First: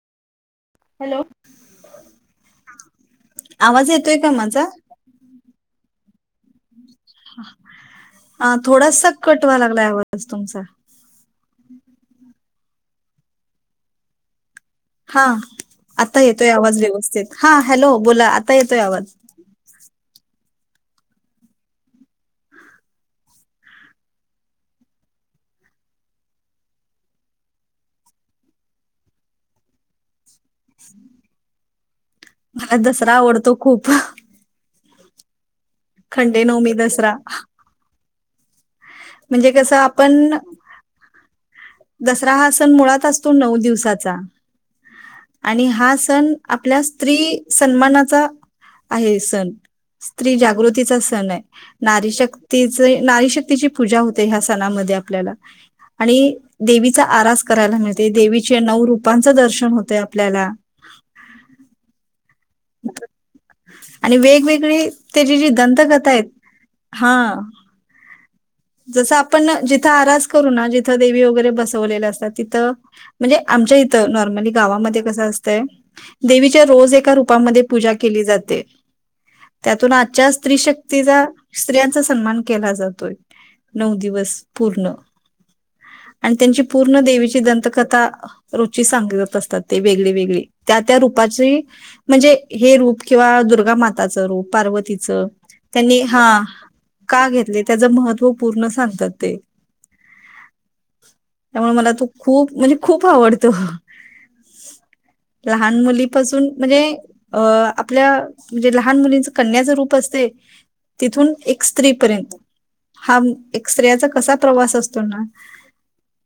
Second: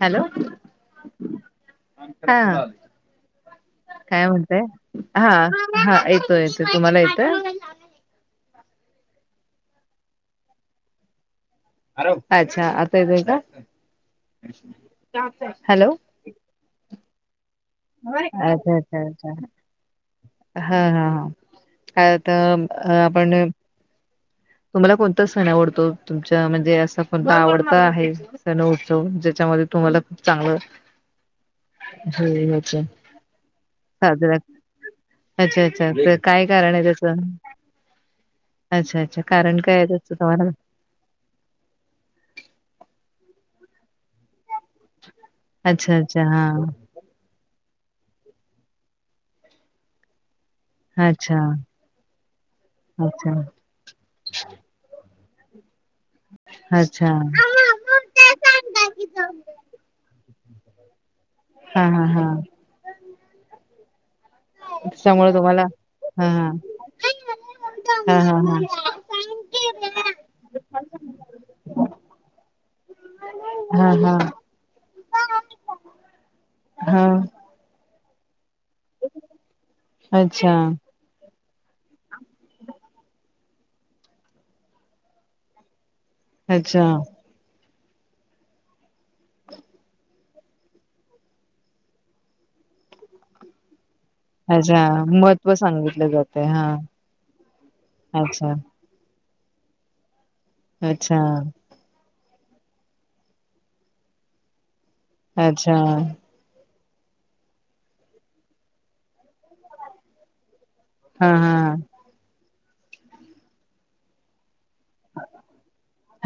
Hello hello हा! आवाज येतोय काय का माझा म्हणतय हा हा येतो येतोय तुम्हाला येतोय अ थोडासा कटव व्हायला लागलाय आवाज तुमचा. अच्छा आता येतोय का? हा हॅलो आता येतोय आवाज व्यवस्थित हा. हॅलो बोला आता अच्छा येतोय अच्छा आवाज. अच्छा हा हा ह कायता आपण.. तुम्हाला कोणता सण आवडतो तुमच्या मध्ये असा कोणता आवडता आहे. सण उत्सव जेच्या तुम्हाला तुम्हाला खुप चांग [inaudible] मला होत दसरा आवडतो खूप. साजरा अच्छा अच्छा तर काय खंडेनवमी कारण आहे त्याचं? दसरा अच्छा अच्छा म्हणजे कारण कस काय आहे त्याचं आपण तुम्हाला दसरा हा सण मुळात असतो नऊ दिवसाचा आणि हा अच्छा अच्छा सण आपल्या हा स्त्री सन्मानाचा आहे सण स्त्री जाग गृतीचा सण अच्छा आहे नारी शक्ती अच्छा नशक्तीची पूजा होते ह्या सणामध्ये आपल्याला.. आणि देवीचा अच्छा आरास करायला मिळते देवीचे नऊ रूपांचं दर्शन होतय आपल्याला. हा हा हा. [unintelligible] आणि वेगवेगळे त्याच्यामुळे त्याची जी तुम्हाला दंतकथा आहेत. हा हा हा हा हा जसं आपण जिथं आरास करू ना जिथं देवी वगैरे बसवलेले असतात तिथं म्हणजे आम च्या हा इथं हा हा नॉर्मली गावामध्ये कस असतंय देवीच्या रोज हा एका रूपामध्ये पूजा ज्या केली जाते त्यातून आजच्या अच्छा स्त्री शक्तीचा स्त्रियांचा सन्मान केला जातोय नऊ दिवस पूर्ण. आणि त्यांची अच्छा पूर्ण देवीची दंतकथा रुची सांगत असतात ते वेगळी वेगळी. त्या त्या रूपाची म्हणजे हे रूप किंवा दुर्गा मात ता चं रूप अच्छा पार्वतीच महत्त्व त्यांनी सांगितलं हा जाते का घेतले त्याच महत् त्व अच्छा पूर्ण सांगतात ते. अच्छा त्यामुळे मला तो खूप म्हणजे खूप आवडतो अच्छा लहान मुलीपासून म्हणजे अ आपल्या म्हणजे लहान मुलींच कन्याचं रूप असतय तिथून हा एक हा स्त्रीपर्यंत हा एक स्त्रियाचा कसा प्रवास अस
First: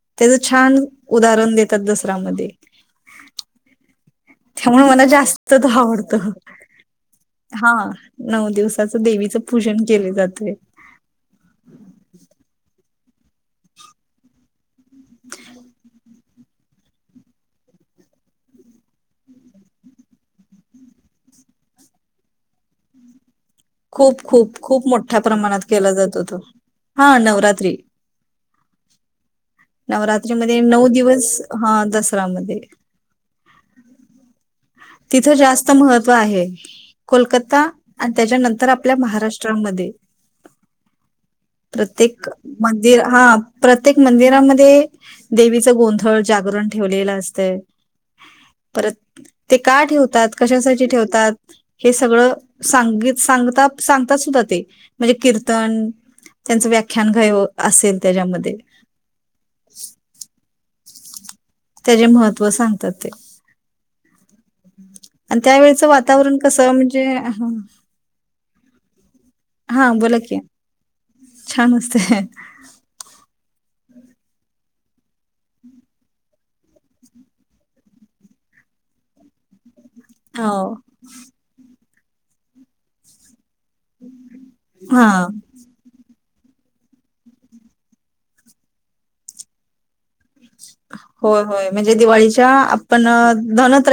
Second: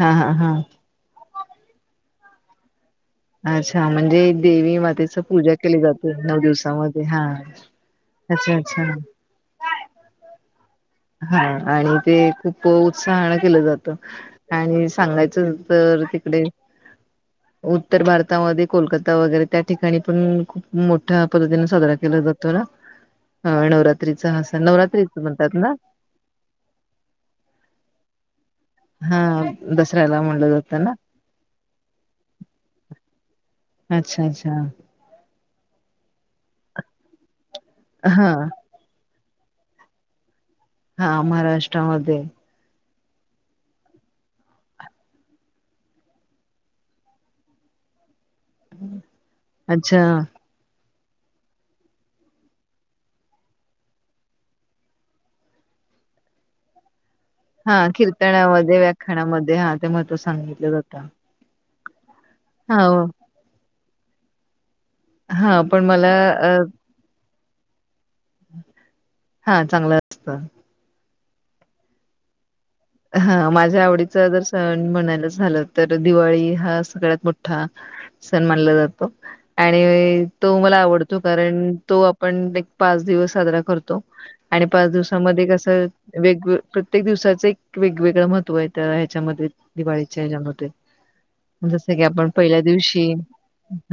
हा हा हा छान उदाहरण देतात दसऱ्यामध्ये. अच्छा म्हणजे देवी मातेच पूजा जास्त तो केली जाते आवडतो नऊ दिवसामध्ये हा नऊ अच्छा अच्छा दिवसाचं देवीच पूजन केले जातय. हा आणि ते खूप उ उत्साहाने केलं जात आणि सांगायचं तर तिकडे उत्तर भारतामध्ये कोलकाता वगैरे त्या ठिकाणी पण खूप मोठ्या पद्धतीने साजरा केला. जातो ना खूप नवरात्रीच हा खूप खूप नवरात्रीच मोठ्या म्हणतात प्रमाणात ना? केला जातो. हा नवरात्री. हा दसऱ्याला नवरात्री म्हणलं मध्ये जातं नऊ ना. दिवस हा दसरामध्ये अच्छा अच्छा इथ जास्त महत्व आहे. कोलकता आणि हा त्याच्यानं आप महाष्ट्रामधे हा महाराष्ट्रामध्ये प्रत्येक मं हा प्रत्येक मंदिरामध्ये देवीचं गोंधळ जागरण ठेवलेलं असतंय. परत ते का अच्छा ठेवतात कशासाठी ठेव हे सगळ सांगित सांगतात सांगतात सुद्धा ते म्हणजे कीर्तन त्यांच व्याख्या हा कीर्तनामध्ये व्याख्यानामध्ये हा ते महत्व सांगितलं जातं. त्याचे महत्त्व सांगतात हा ते आणि हा त्यावेेळेच पण मला वातावरण अ कसं म्हणजे ह हा चांगलं असत. की छान असते. हा माझ्या आवडीच जर सण म्हणायला झालं तर दिवाळी. हा सगळ्यात मोठा सण मान जातो. हो तो मला आवडतो कारण तो आपण एक पाच दिवस साजरा करतो आणि पाच हा दिवसामध्ये कसं वेग प्रत्येक दिवसाच एक वेगवेगळं महत्व आहे त्या ह्याच्यामध्ये दिवाळीच्या ह्याच्यामध्ये होय होय म्हणजे जसं की आपण दिवाळीच्या पहिल्या आपण दिवशी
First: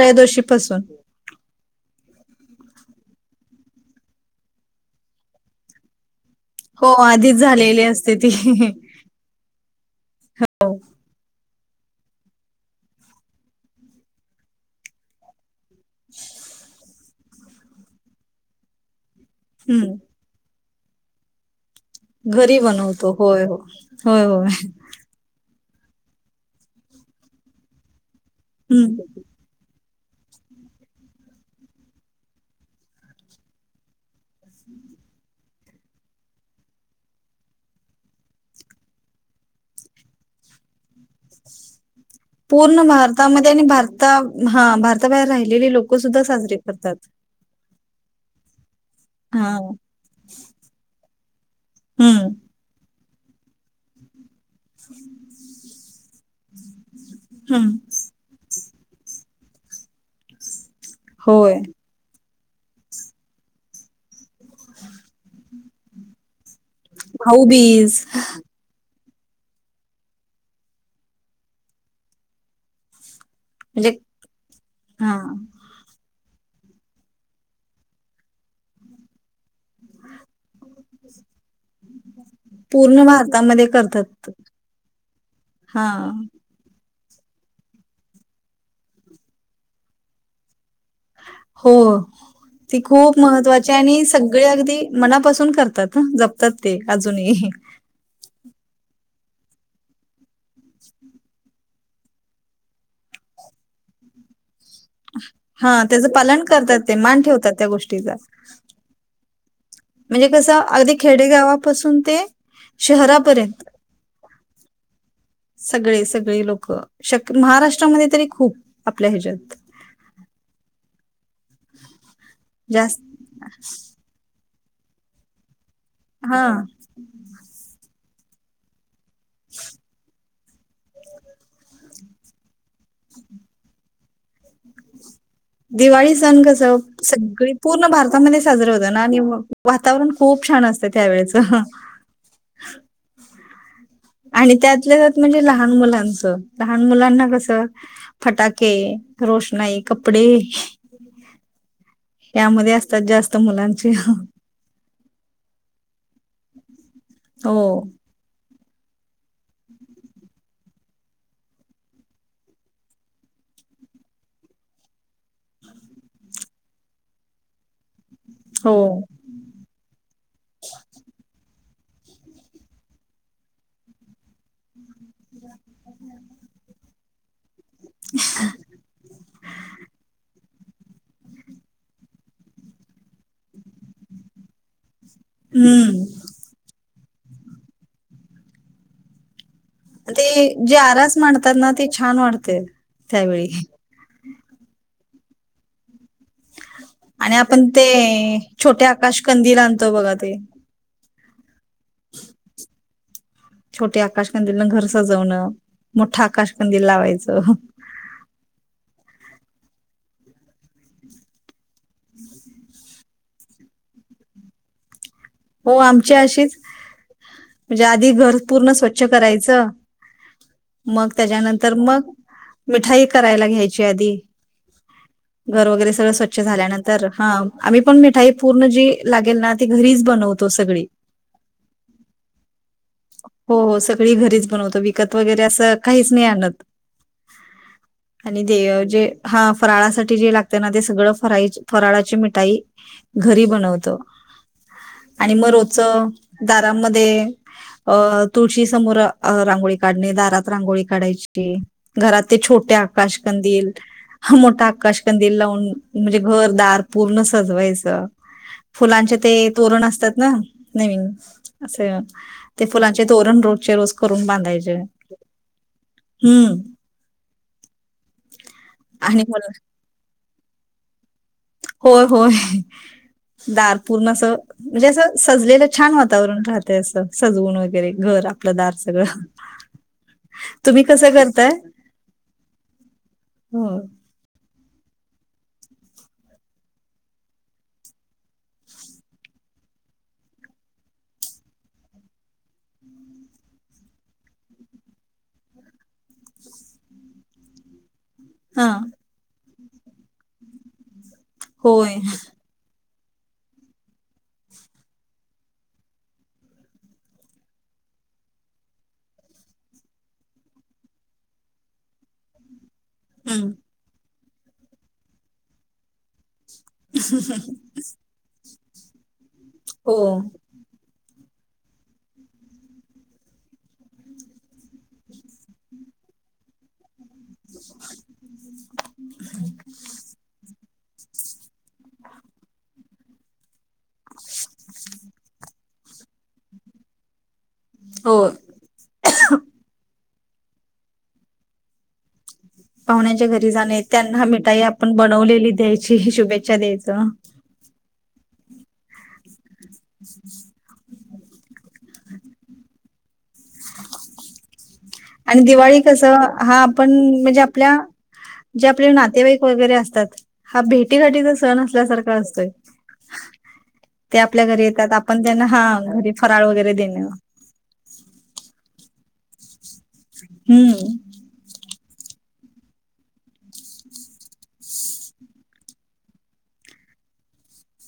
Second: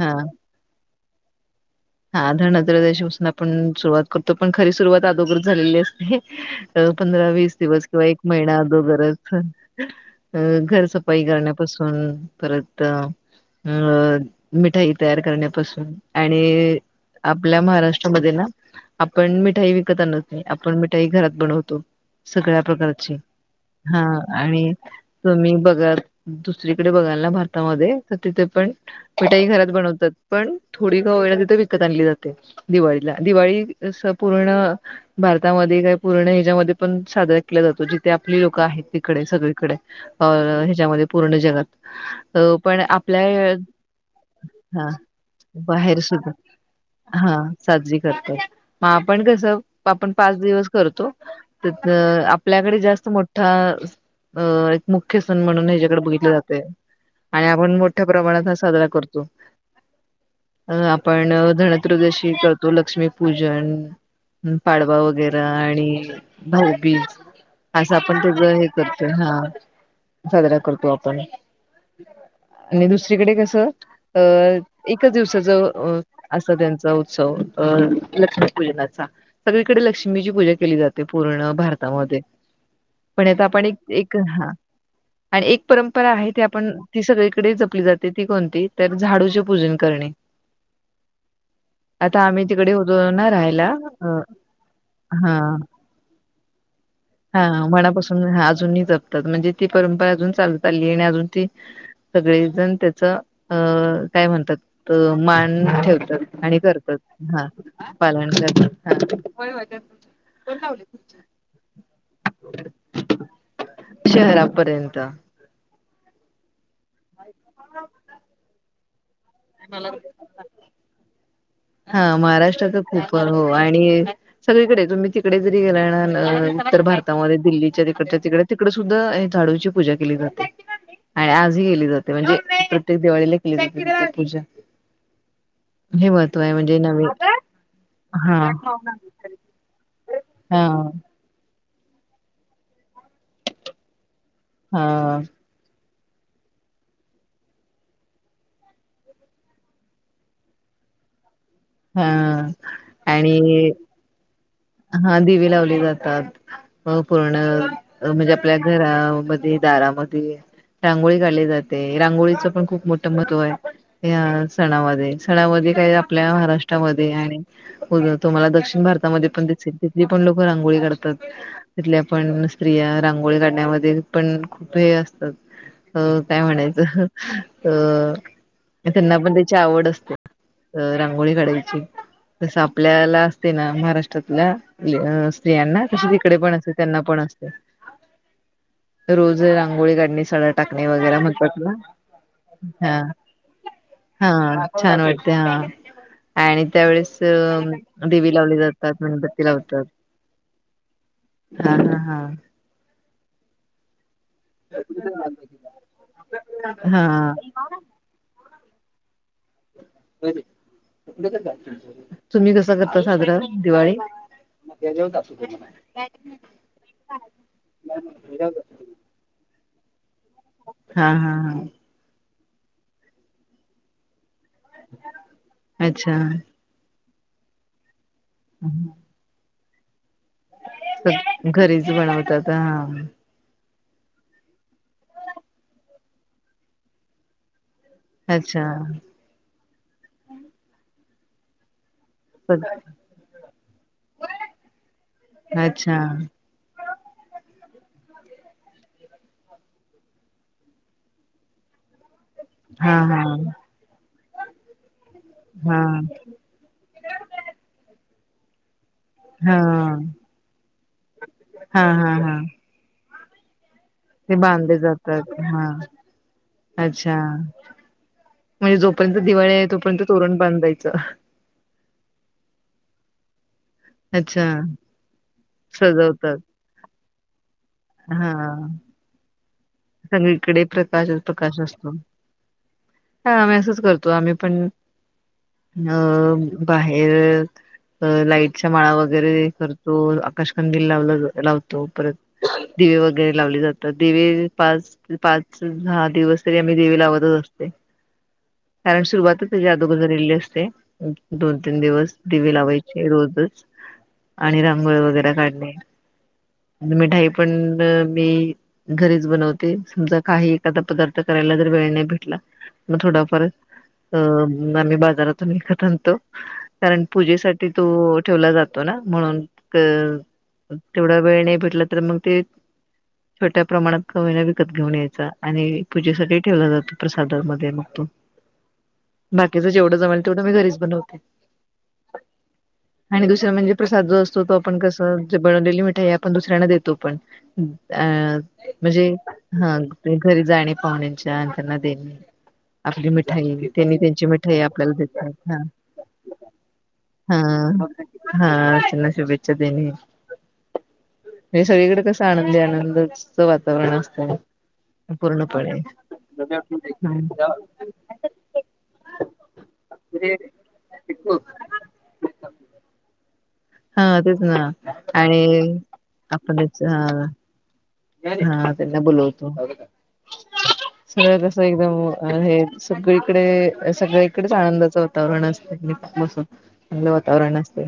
हा पासून हा धनत्रयदिशी आपण सुरुवात करतो पण खरी सुरुवात अदोगरचं झालेली असते.. हो पंधरा आधीच वीस झालेली दिवस किंवा असते एक ती महिना अदोगरच अ घरसफाई करण्यापासून परत अ अ मिठाई तयार करण्या पासून आणि आपल्या महाराष्ट्रामध्ये ना आपण मिठाई हम्म विकत आणत नाही आपण मिठाई घरात बनवतो. घरी सगळ्या बनवतो प्रकारची होय हो. हा होय होय आणि तुम्ही बघा दुसरीकडे बघाल ना भारतामध्ये तिथे पण हम्म मिठाई घरात बनवतात. पण थोडी का होईना, तिथं विकत आणली जाते दिवाळीला दिवाळी पूर्ण भारतामध्ये का पूर्ण ह्याच्यामध्ये पण साजरा केला जातो जिथे आपली लोकं आहेत तिकडे सगळीकडे अ ह्याच्यामध्ये पूर्ण जगात. पण पूर्ण आपल्या भारतामध्ये आणि भारता हा भारताबाहेर राहिलेली लोक सुद्धा साजरीे करतात. हा आपण कस हां. आपण पाच दिवस करतो. हं, आपल्याकडे जास्त मोठा अ एक मुख्य सण म्हणून ह्याच्याकडे बघितले जाते आणि हं. आपण मोठ्या प्रमाणात हा साजरा करतो, आपण होय. तधनत्रयोदशी करतो लक्ष्मीपूजन पाडवा वगैरे आणि भाऊबीज असं भाऊबीज आपण सगळं हे करतो. हा साजरा करतो, आपण आणि दुस दुसरीकडे कस म्हणजे अ एकच हां, दिवसाच अ असं त्यांचा उत्सव अ लक्ष्मी पूजनाचा सगळीकडे लक्ष्मीची पूजा केली जाते पूर्ण भारतामध्ये. पूर्ण पण याचा आपण भारतामध्ये एक एक करतात. हा आणि एक परंपरा हां. आहे ते आपण ती सगळीकडे जपली जाते ती कोणती? तर झाडूचे पूजन करणे. हो. आता आम्ही तिकडे ती होतो खूप ना राहायला महत्वाची आणि अ सगळे अगदी हा मनापासून करतात हं, जपतात ते हा अजूनही. मनापासून अजूनही जपतात म्हणजे ती परंपरा अजून चालत आली आहे आणि अजून ती सगळेजण त्याच अ काय म्हणतात? तर मान हां, त्याचं ठेवतात पालन आणि ते, करतात मान हा ठेवतात त्या गोष्टीचा. पालन करतात ह. म्हणजे कसं अगदी खेडेगावापासून ते शहरापर्यंत पर्यंत सगळे सगळे लोकं शक् महाराष्ट्रामध्ये तरी खूप आपल्या ह्याच्यात मला [unintelligible] हा महाराष्ट्राच जास्त खूप [inaudible] हो आणि सगळीकडे तुम्ही तिकडे जरी गेलात ना हा उत्तर भारतामध्ये दिल्लीच्या तिकडच्या तिकडे तिकड सुद्धा दरवेळी झाडूची पूजा केली जाते. आणि आजही केली जाते, म्हणजे प्रत्येक दिवाळीला केली जाते पूजा. हे दिवाळी महत्व सण आहे कसं म्हणजे नवीन सगळी पूर्ण भारतामध्ये हा साजरं होत ना आणि वातावरण खूप छान हा असतं त्या वेळेचं. आणि हा त्यातले त्यात म्हणजे लहान मुलांच लहान मुलांना कसं फटाके रोषणाई कपडे हा यामध्ये असतात जास्त आणि मुलांचे हा दिवे लावली जातात पूर्ण हो म्हणजे आपल्या घरामध्ये दारामध्ये रांगोळी काढली जाते, रांगोळीच पण खूप मोठं महत्त्व आहे या सणामध्ये सणामध्ये काय आपल्या महाराष्ट्रामध्ये आणि उ [unintelligible] तुम्हांला हो दक्षिण भारतामध्ये पण दिसेल तिथली पण लोकं रांगोळी काढतात. तिथल्या पण स्त्रिया रांगोळी काढण्यामध्ये पण खूप हे असतात हो काय म्हणायचं अ तर त्यांना पण त्याची आवड असते रांगोळी काढायची तसं आपल्याला असते ना महाराष्ट्रातल्या स्त्रियांना हम्म तशी तिकडे पण असते त्यांना पण असते रोज रांगोळळी काढणे सडा ते जे टाकणे आरास वगैरे मांडतात म्हणतात ना ते छान वाटते ना त्यावेळी हा हा छान वाटते हा आणि त्यावेेळेस आणि आपण ते दिवे लावली छोटे जातात. आकाश मेणबत्ती कंदील लावतात. आणतो बघा ते हा हा हा. छोटे आ आकाशकंदीलन घर सजवणं मोठं हा आकाशकंदील हा लावायचं. बरं. तुम्ही कसं करता साजरा दिवाळी. हो आमच्या अशीच म्हणजे आधी घर पूर्ण स्वच्छ करायचं. हा मग हा त्याच्यानंतर हा मग मिठाई करायला घ्यायची आधी घर वगैरे सगळं अच्छा. स्वच्छ झाल्यानंतर हा आम्ही पण मीठ ई पूर्ण जी लागेल ना ती घरीच बनव सगळ घरीच बनवतात हा. हो हो सगळी घरीच बनवतो विकत वगैरे असं काहीच नाही आणत. आणि अच्छा. ते जे हा फराळासाठी जे लागते ना ते सगळं फरा फराळा ची मिठाई घरी बनवतो. आणि मग रोजच अच्छा दारांमध्ये अ तुळशी समोर रांगोळी काढणे दारात रांगोळी काढायची घरात ते छोटे हा हा आकाशकंदील, मोठा आकाशकंदील लावून हा म्हणजे घर दार पूर्ण सजवायचं. फुलांचे ते हा तोरण असतात, ना नवीन हा असं हा हा ते फुलांच्या ते तोरण रोजचे रोज करून ते बांधायचे बांधले जातात हा, हम्म अच्छा. म्हणजे जोपर्यंत आणि मला दिवाळी आहे, तोपर्यंत तोरण बांधायच. होय होय दार पूर्ण असं अच्छा म्हणजे असं सजलेलं छान सजवतात वातावरण राहतय असं सजवून वगैरे वगैरे घर आपलं दार सगळं. संगळीकडे तुम्ही कसं प्रकाशच करताय प्रकाश असतो हा आम्ही हो. असंच करतो. आम्ही पण अ बाहेर लाईटच्या माळा वगैरे करतो. आकाशकंदील लाव लावतो. परत दिवे वगैरे लावले जातात. दिवे पाच पाच दहा दिवस तरी आम्ही देवे लावतच असते. हां. कारण सुरुवातच [unintelligible] असते. दोन तीन होय. दिवस दिवे लावायचे. रोजच आणि रांगोळ वगैरे काढणे. आणि मिठाई पण मी घरीच बनव ते समजा काही एखादा पदार्थ करायला जर वेळ नाही भेटला मग थोडाफार हं. अ आम्ही बाजारातून विकत आणतो, कारण पूजेसाठी तो ठेवला जातो. ना म्हणून क हो. तेवढा वेळ नाही भेटला तर मग ते छोट्या प्रमाणात होईना विकत घेऊन यायचा. आणि पूजे सगळी ठेवला जातो प्रसादामध्ये मग तो. बाकीच जेवढं जमल तेवढं मी घरीच बनवते. आणि दुसर म्हणजे प्रसाद जो असतो तो आपण कसं बनवलेली मिठाई आपण दुसऱ्यांना देतो पण. अ हो. म्हणजे हा ते घरी जाणे पाहुण्यांच्या अन त्यांना देणे. आपली पाहुण्यांच्या घरी मिठाई जाणे, त्यांनी त्यांची त्यांना मिठाई आपल्याला आपण देतात बनवलेली ह द्यायची, शुभेच्छा द्यायचं. ह. हा हा त्याना शुभेच्छा देने. हे सगळीकडे कस आनंदी आनंदचं वातावरण असतंय. आणि दिवाळी कस हा आपण म्हणजे आपल्या जे आपले नातेवाईक वगैरे असतात. हा भेटीघाटीचा सण असल्यासारखा असतोय. [inaudible] हा ते तेच आपल्या ना घरी येतात आपण आणि त्यांना हा घरी फराळ वगैरे आपलेच अ देणं. [unintelligible] हम्म. हो हे सगळीकडे सगळी कडेच आनंदाचं वातावरण असत दीप बसून. वातावरण असते.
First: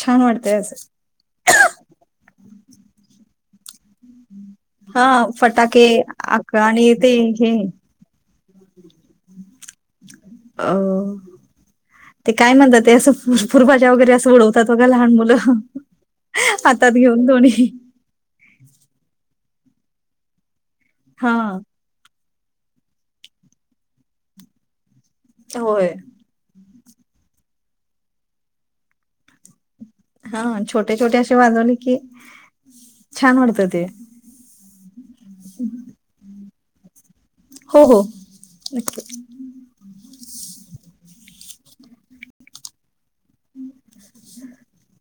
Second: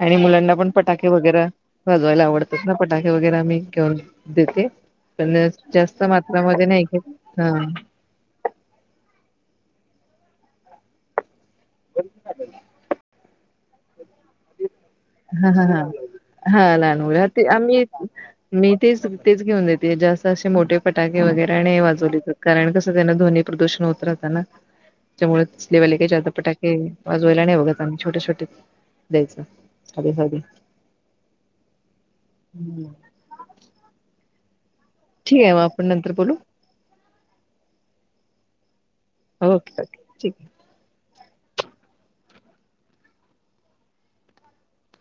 आणि वाटतंय मुलांना पण असं. पटाखे वगैरे वाजवायला आवडतेत ना पटाखे वगैरे आम्ही घेऊन देते हा पण फटाके जास्त आक मात्रामध्ये नाही आणि ग ते हा हे अ ते काय म्हणतात? ते असं फुरफुर बाज्या वगैरे असं उडवतात. बघा लहान मुलं. हा हा हा हा. हातात घेऊन लहान [unintelligible] ते दोन्ही. आम्ही मी तेच तेच घेऊन देते जास्त असे मोठे फटाके हां, वगैरे नाई वाजवली पा कारण कसं त्यांना ध्वनी प्रदूषण होत राहत ना, त्यामुळे होय. तसलेवाले काही जादा पटाक हे वाजवायला नाही बघत आम्ही छोटे छोटे द्यायचं. साधे साधे हा छोटे छोटे असे वाजवले की, छान वाटत ते. ठीहाय म आपण नंतर बोलू? हो, हो. नक्की. Okay okay. ठीकये. [unintelligible]